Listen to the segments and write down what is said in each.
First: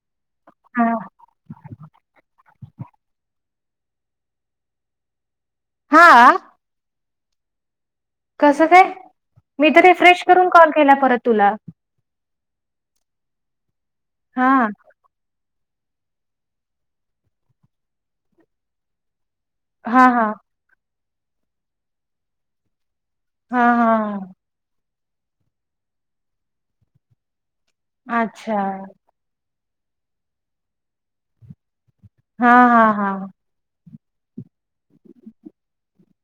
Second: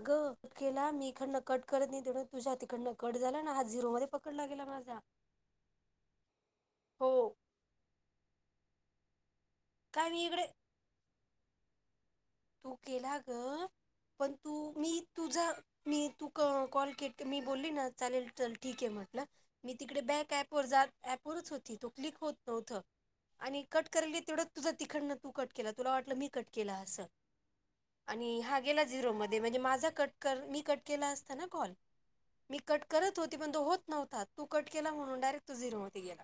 अगं कट हा केला मी इकडन कट करत नाही तेवढ्यात तुझ्या तीकडंन कट झाला ना हा झिरो मध्ये पकडला गेला माझा हा हो कस काय मी तर काय रिफ्रेश मी इकडे करून कॉल केला परत तुला तू केला ग पण तू हां, मी तुझ मी तू क कॉल के मी बोलली ना चालेल चल ठीक आहे म्हटलं मी तिकडे हां, हां, बॅक ॲप वर जात ऍपवरच होती तो क्लिक होत नव्हतं आणि हां, कट करली हां. तेवढ्यात तुझं तिकडनं तू कट केला तुला वाटलं मी कट केला असं आणि अच्छा. हा गेला झिरोमध्ये म्हणजे माझा कट कर मी कट केला असता ना कॉल मी हां, कट हां, करत हां. होती पण तो होत नव्हता तू कट केला म्हणून डायरेक्ट तो झिरोमध्ये गेला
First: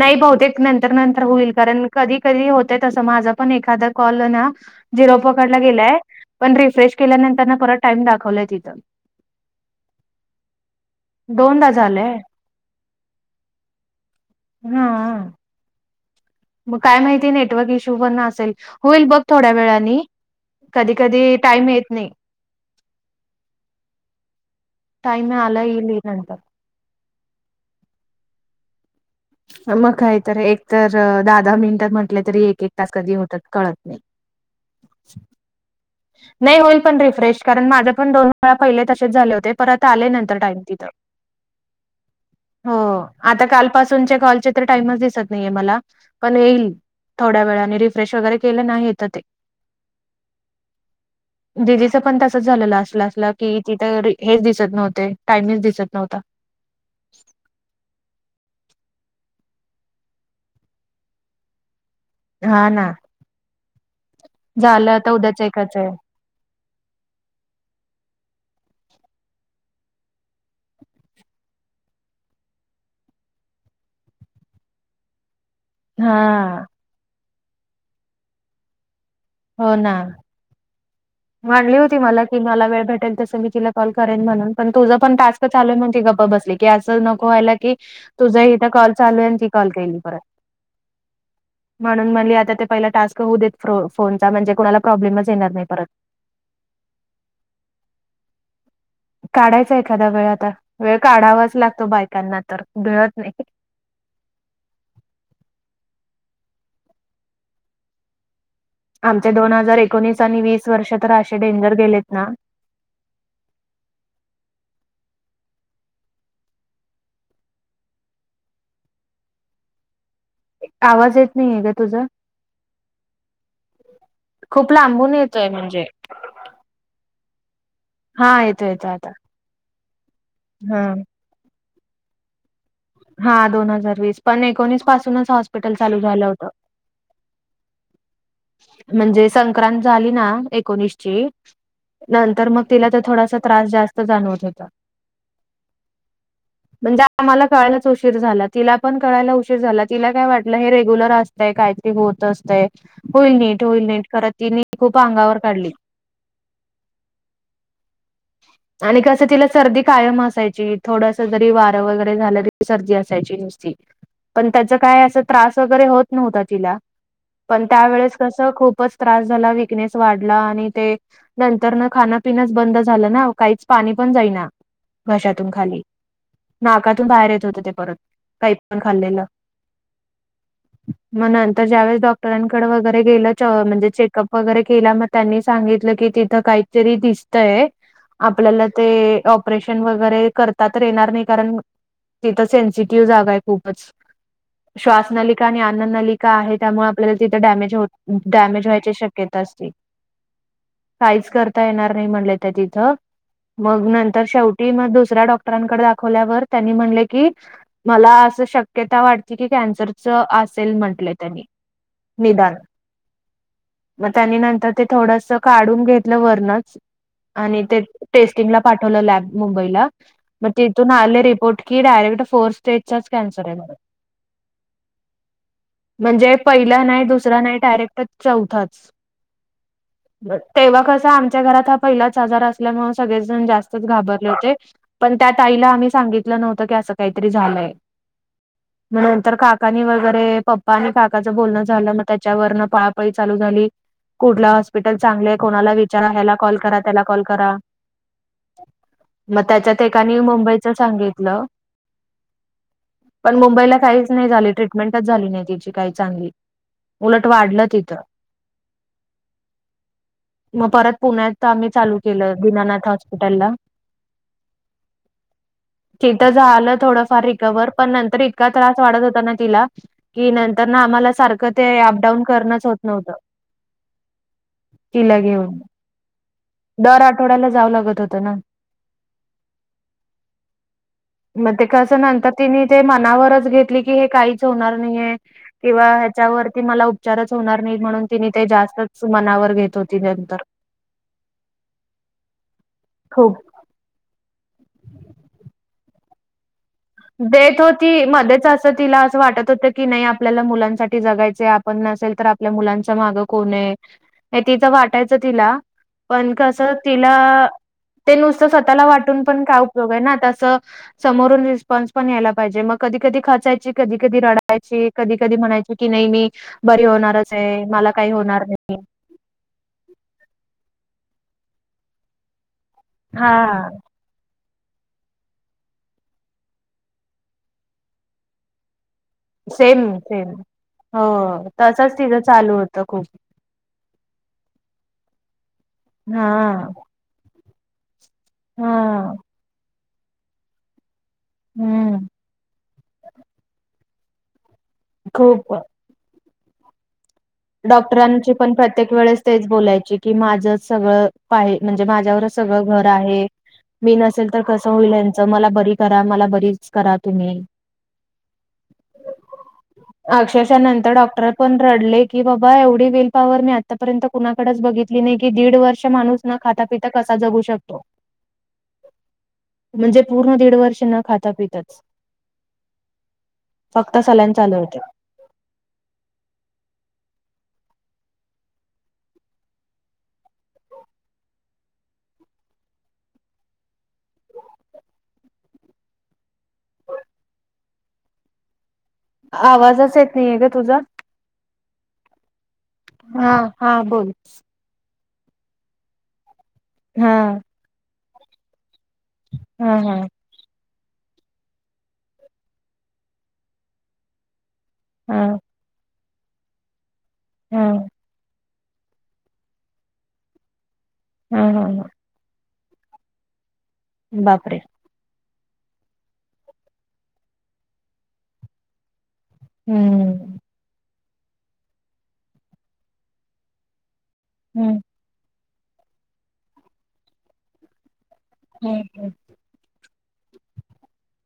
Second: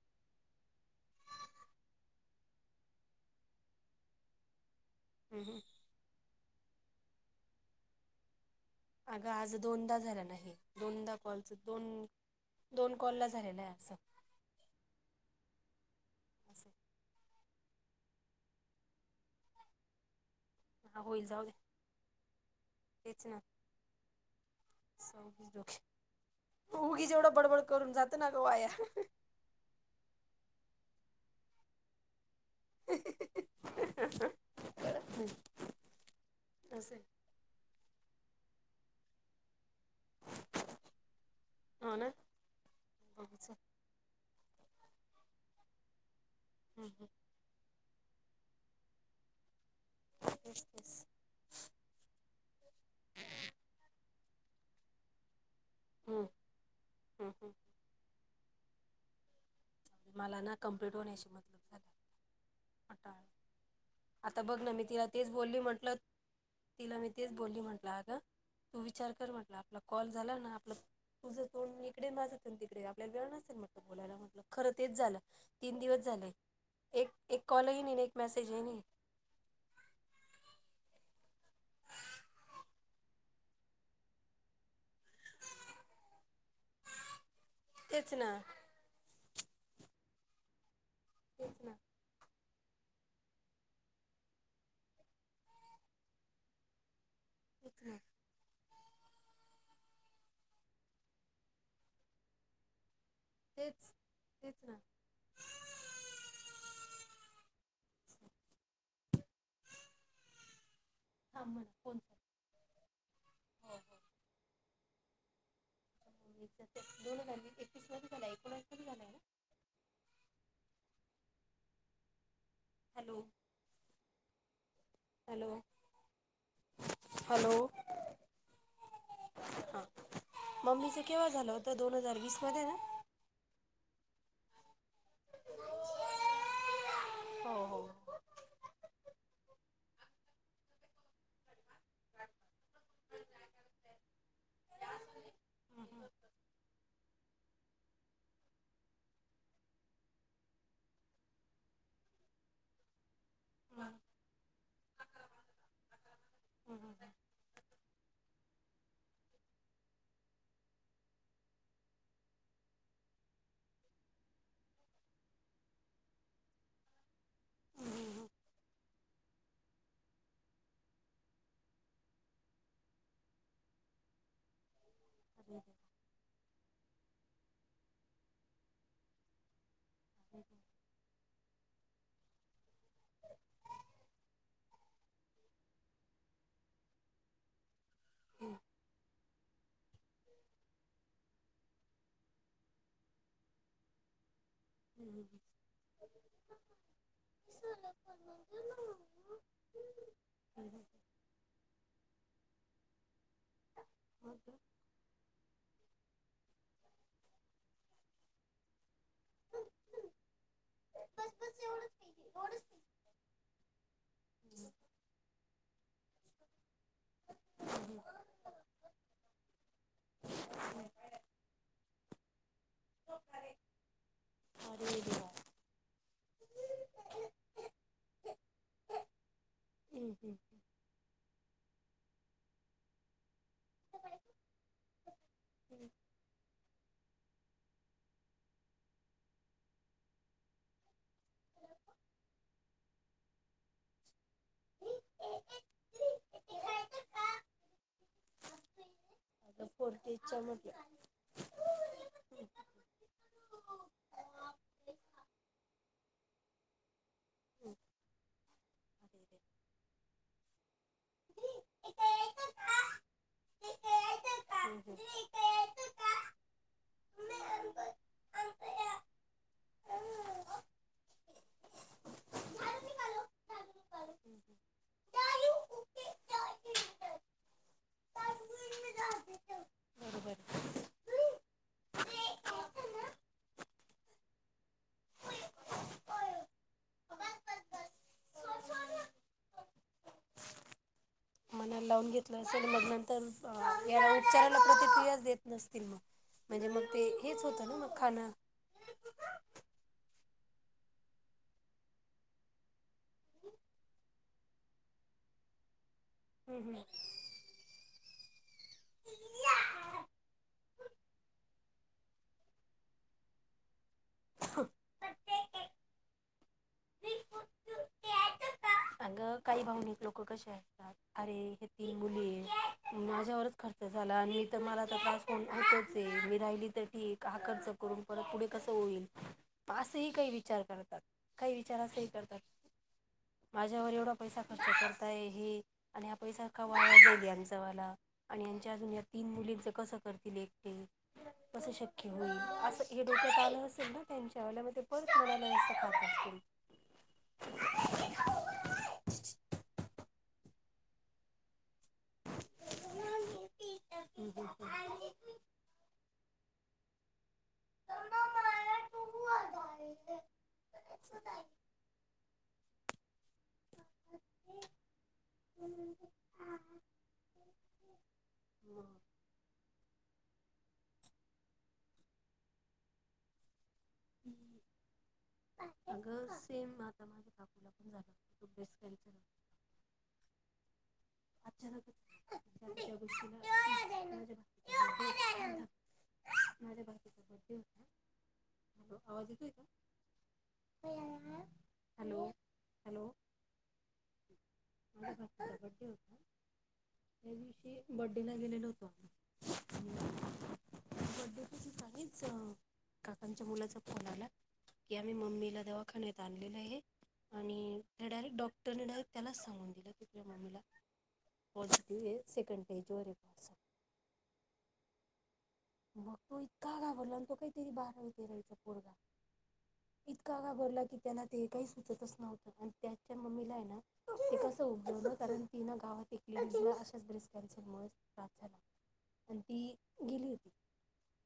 नाही बहूतेक नंतर नंतर होईल कारण कधी कधी होतय तसं माझा पण एखादा कॉल ना झिरो हम्म. पकडला गेलाय पण रिफ्रेश केल्यानंतरन परत टाइम दाखवलाय तिथं अगं आज दोनदा झालेल हे दोनदा कॉलच दोनदा दोन झालंय. दोन कॉल ला झालेल आहे असं हू असं मग काय माहिती नेटवर्क इश्यू पण असेल होईल बघ थोड्या वेळानी कधी हा होईल कधी जाऊ दे टाईम येत नाही तेच ना टाईम आला येईल नंतर. हो उगीच एवढं बडबड करून जातं ना ग वाया मग काय तर एक तर दहा दहा मिनिट म्हटले तरी एक एक तास कधी होतात कळत नाही अ कळतं नाही नाही होईल पण रिफ्रेश कारण माझ पण दोन वेळा पहिले तसेच झाले होते परत आले नंतर टाईम तिथं हो ना हो बघू आता चल काल पासूनचे कॉलचे तर टाइमच दिसत नाहीये मला पण येईल हम्म हम्म थोड्या वेळाने री फ्रेश वगैरे केलना येतं ते बस बस दिदिचं पण तसंच झालेल असला असला की तिथं हेच दिसत नव्हते टाइमच दिसत नव्हता हू हू मला ना कम्प्लीट होण्याशी मतलब झालाय हा ना टाळ आता बघ ना मी झालं तिला आता तेच उद्याच बोलली एकाच आहे म्हंटलं तिला मी तेच बोलली म्हंटलं अगं तू विचार कर म्हटलं आपला कॉल झाला ना आपलं तुझं तोड इकडे माझं तोंड तिकडे आपल्याला वेळ नसेल म्हटलं बोलायला म्हटलं खरं तेच झालं तीन दिवस झाले हा एक एक कॉल हि नाही एक मेसेज हि नाही हो ना म्हणली होती मला, की मला वेळ भेटेल, तसं मी तिला कॉल करेन, म्हणून पण, तुझं पण टास्क चालंल, म्हणून ती गप्प बसली, की असं नको व्हायला, की तेच ना तुझं, इथं कॉल चालू आहे अन ती कॉल करील परत तेच ना म्हणून म्हणली, आता ते पहिला, टास्क होऊ देत फोनचा, म्हणजे कोणाला प्रॉब्लेमच येणार नाही परत. तेच ना काढायच एखादा वेळ आता, वेळ काढावाच लागतो बायकांना तर, वेळत नाही तेच- तेच ना आमचे दोन हजार एकोणीस आणि वीस वर्ष तर, असे डेंजर गेलेत ना हो- हो एक तर ते, दोन हजार वीस -एकवीस मध्ये झाला, एकोणीस ए, आवाज येत नाहीये गं, तुझा हॅलो खूप लांबून येतोय, हॅलो म्हणजे हॅलो, हा येतो येतो आता. हा हा मम्मीचं केव्हा झालं? ते दोन हजार वीसमध्ये ना? हा, दोन हजार वीस, पण एकोणीस पासूनच हॉस्पिटल चालू झालं होतं. हो -हो म्हणजे, संक्रांत झाली ना, एकोणीसची नंतर मग, तिला ते, थोडासा त्रास, जास्त जाणवत होता [unintelligible] [inaudible] म्हणजे, आम्हाला कळायलाच उशीर झाला, तिला पण कळायला उशीर झाला, तिला काय वाटलं, हे रेग्युलर असं तय काहीतरी होत असतंय, होईल नीट -होईल नीट करत, तिने खूप अंगावर काढली [unintelligible] आणि कसं, तिला सर्दी कायम असायची, थोडंस जरी वारं वगैरे झालं सर्दी असायची नुसती, पण त्याच काय, असं त्रास वगैरे होत नव्हता तिला पण त्यावेळेस कसं, खूपच त्रास झाला, वीकनेस वाढला आणि ते नंतर न खानपिनच बंदच झालं ना, अव काहीच पाणी पण जाईना, घशातून खाली. नाकातून बाहेर येत होतं, ते परत, काही पण खालेल्ल [unintelligible] [inaudible] म नंतर, ज्यावेेळेस डॉक्टरांकडं वगैरे गेलं, चॉ म्हणजे चेकअप वगैरे केलं, म त्यांनी सांगितलं की तिथं काहीतरी दिसतंय, आपल्याला ते ऑप रेशन वगैरे करता तर येणार नाही, कारण तिथं सेन्सिटिव्ह जागा आहे, खूपच श्वास नलिका आणि अन्न नलिका का आहे, त्यामुळं आपल्याला तिथं डॅमेज हो डॅमेज व्हायची शक्यता असती काहीच करता येणार नाही, म्हणले त्या तिथं, मग नंतर शेवटी म दुसरा डॉक् डॉक्टरांकडे दाखवल्यावर, त्यांनी म्हटलं की मला असं शक्यता वाटते, की कॅन्सरच असेल, म्हटलंय त्यांनी निदान म त्यानी, नंतर ते, थोडंस काढून घेतलं, वर्णच आणि ते, टेस्टिंगला पाठवलं, लॅब मुंबईला म तिथून, आले रिपोर्ट की, डायरेक्ट फोर स्टेजचा कॅन्सर आहे, म्हणून हम्म हम्म म्हणजे पहिला नाही, दुसरा नाही, डायरेक्ट चौथाच. हम्म हम्म तेव्हा कसं आमच्या घरात पहिलाच आजार असल्यामुळे सगळेच जण जास्तच घाबरले होते. पण त्यात आईला आम्ही सांगितलं नव्हतं की असं काहीतरी झालंय. मग नंतर काकांनी वगैरे पप्पा आणि काकाचं बोलणं झालं मग त्याच्यावरनं पळापळी चालू झाली. कुठलं हॉस्पिटल चांगला आहे. कोणाला विचारा याला कॉल करा त्याला कॉल करा. मग आता त्यांच्यात पोरती एकानी इच्छा मुंबईच म्हटलं सांगितलं. [inaudible] पण मुंबईला काहीच नाही झाली. ट्रीटमेंटच झाली नाही तिची काय चांगली. उलट वाढलं तिथं मग परत पुण्यात, तिथं आम्ही चालू केलं, दीनानाथ हॉस्पिटलला. [inaudible] तिथं झालं थोडंफार रिकवर पण नंतर इतका त्रास वाढत होता ना तिला. कि नंतर ना आम्हाला सारखं ते अपडाऊन करणंच होत नव्हतं. [unintelligible] तिला घेऊन. दर आठवड्याला जावं लागत होतं ना. [inaudible] बरोबर. मग ते कसं नंतर तिने ते मनावरच घेतली की हे काहीच होणार नाहीये. किंवा ह्याच्यावरती मला उपचारच होणार नाही म्हणून तिने ते जास्तच मनावर घेत होती नंतर, मनाला लावून घेतलं असेल मग खूप नंतर या उपचाराला प्रतिक्रिया देत नसतील मग. म्हणजे मग ते हेच होतं ना मग खाणं. तर तिला असं वाटत होतं की नाही आपल्याला मुलांसाठी जगायच आपण नसेल तर आपल्या मुलांच मागं कोण आहे. नाही तिचं वाटायचं तिला पण कसं हम्म हम्म तिला. ते नुसतं स्वतःला वाटून पण काय उपयोग आहे ना, तसं समोरून रिस्पॉन्स पण यायला पाहिजे मग, कधी कधी खचायची कधी कधी रडायची कधी कधी म्हणायची की नाही मी. बरी होणारच आहे, मला काही होणार नाही. तर काही भावनिक लोक कसे असतात, अरे हे तीन मुली माझ्यावरच हा खरतात झाला आणि मी तर मला आता त्रास होन होतोच आहे. मी राहिली तर ठीक हा खर्च करून परत पुढे कसं होईल. सेम असही काही सेम विचार करतात, हो काही विचार तसच असही तिचं करतात. चालू होतं खूप माझ्यावर एवढा पैसा खर्च करताय हे आणि हा पैसा कावा ग आमचा मला. आणि यांच्या अजून या हा तीन मुलींच कसं करतील एकटे. असं हम्म शक्य होईल, असं हे डोक्यात आलं असेल ना त्यांच्या ल्यामध्ये परत खूप कोणाला. अरे! डॉक्टरांची पण प्रत्येक वेळेस तेच बोलायची की माझं सगळं पाही म्हणजे माझ्यावर सगळं अगं घर आहे. मी नसेल तर कसं होईल यांचं, मला बरी करा मला बरीच करा तुम्ही. अक्षरशः नंतर डॉक्टर पण रडलीत‌. की बाबा एवढी वेल पावर मी आतापर्यंत कुणाकडं बघितली नाही की दीड वर्ष माणूस न खातापिता कसा जगू शकतो. हं मग म्हणजे पूर्ण दीड वर्ष, न खाता पिताच. फक्त सलाईन चालु होते. अगं सेम आता माझ्या काकूला पण झालं होतं. [unintelligible] अचानकच [unintelligible] माझ्या भाचीचा बड्डे होता. हॅलो आवाज येतोय आवाजच येत नाहीये गं तुझा. हॅलो. हॅलो हा हा बोल. [unintelligible] हा त्या दिवशी बड्डेला गेलेलो होतो. हा हा [unintelligible] काकांच्या मुलाचा फोन आला. की आम्ही हा मम्मीला दवाखान्यात आणलेलं आहे. आणि हा डायरेक्ट डॉक्ट त्यांनी डायरेक्ट त्यांनाच सांगून दिलं की, तुझ्या मम्मीला. हा हा हा पॉझिटिव ये सेकंड स्टेजवर ये असं. बापरे. मग तो इतका घाबरला आणि तो, काहीतरी बारावी तेरावीचा पोरगा. हम्म. इतका घाबरला की त्याला ते काही सुचतच नव्हतं, आणि त्यांच्या मम्मीला ये ना. ते कसं हम्म उबजवलं कारण, तीनं गावात फेकलेली अशाच ब्रेस्कच [unintelligible] भास झाला हम्म पण, ती गेली होती.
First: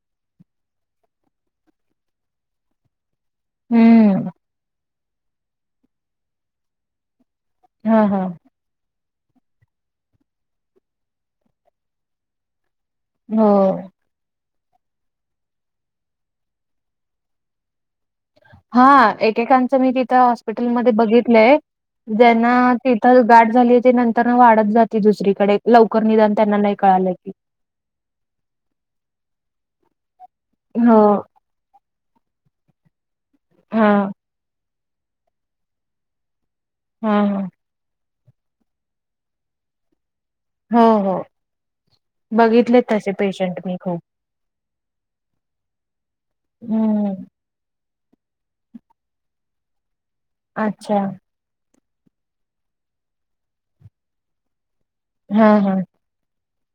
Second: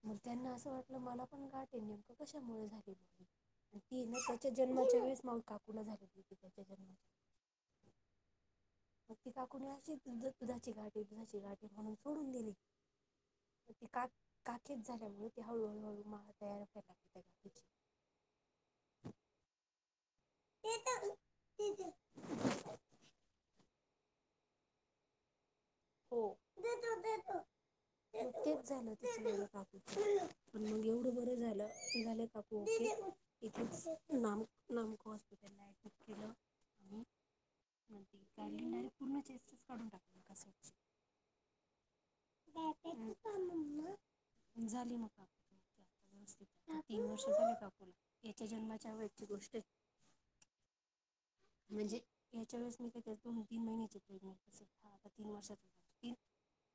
मग त्यांना असं वाटलं मला पण गाठ आहे, नेमकं कशामुळे झाली ती. ती ना हम्म त्यांच्या जन्माच्या वेळेस माझ्या काकुला झालेली होती त्याच्या जन्माची. हा हा. मग ती काकुणी अशी दुधाची गाठ ये, दुधाची गाठ ये म्हणून सोडून दिली. हो ते काकीत झाल्या मूळ ती हळूहळूहळू [unintelligible] हा एकेकांचं मी तिथं हॉस्पिटलमध्ये गाठीची बघितलंय. देतो देतो ज्यांना तिथं गाठ झाली ते, नंतर वाढत जाते दुसरीकडे. लवकर हो निदान त्यांना नाही देतो कळालं की. देतो तेच झालं तिचं [unintelligible] मग हो एवढं बरं झालं. [unintelligible] इथेच हा नामक हॉस्पिटलला ऍडमिट केलं. हा हा. त्यांनी ना पूर्ण चेस्ट काढून टाकली. एका साईड हो हो बघितले तसे, पेशंट मी खूप. पण झाली मग काकू व्यवस्थित, तीन हम्म वर्ष झाली काकूला. याच्या जन्माच्या वेळची गोष्ट आहे. अच्छा. म्हणजे यांच्या वेळेस मी दोन तीन महिन्याची होती. प्रेग्नेंट अस हा आता तीन हा वर्षांचा. हा ती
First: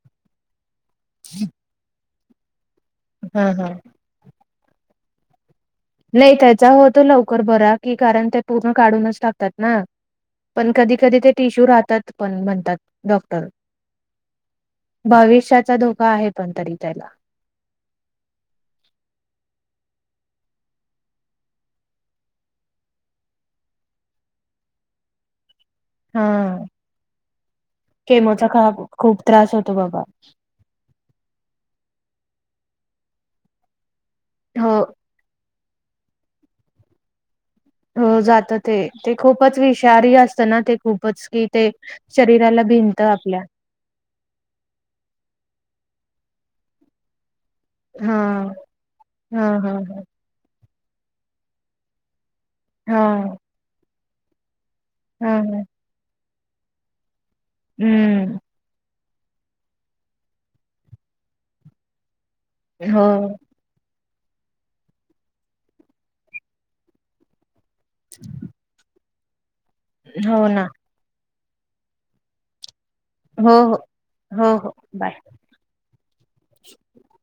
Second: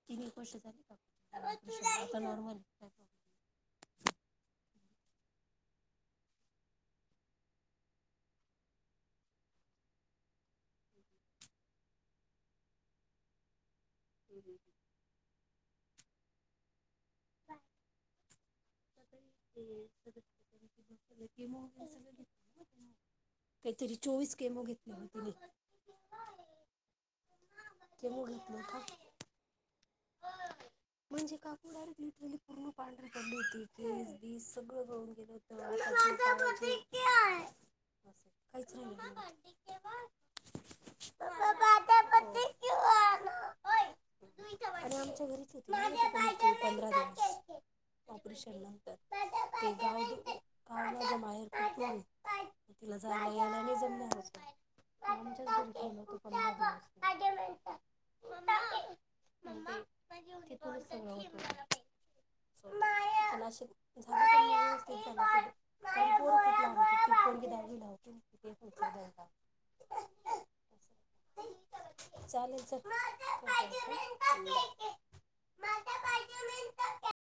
तीन एक वर्ष झाली काकुला आता नॉर्मल आहे. हा हा. नाही कायचा होतो लवकर बरा की, कारण ते पूर्ण काढूनच टाकतात ना. पण कधी कधी ते टिश्यू राहतात, पण म्हणतात डॉक्टर. हम. भविष्याचा धोका आहे, पण तरी त्याला. [unintelligible] सगळं घेत. काहीतरी चोवीस केमो घेतलेले तिने. हा केमो केमोचा घेतले खाप, होता खूप त्रास होतो बाबा. म्हणजे काकू डायरेक्ट लिटरली पांढरी पडली होती, केस बी हो सगळं गळून गेलं होतं. [unintelligible] हम्म असं जात ते, काहीच राहिलं ते खूपच नव्हतं. विषारी असतं ना ते. खूपच कि ते शरीराला भिंनत आपल्या. [unintelligible] तू इथे हा बस हा हा [inaudible] हा ऑपरेशन नंतर हा [unintelligible] [unintelligible] हा आमच्याच हा घरी ठेवलं होतं पंधरा दिवस. हम्म. [unintelligible] हो. असो त्याच्याबद्दल [unintelligible] [unintelligible] [inaudible] [unintelligible] हो ना. [unintelligible] चालेल चल हो हो नंतर हो हो [inaudible] बाय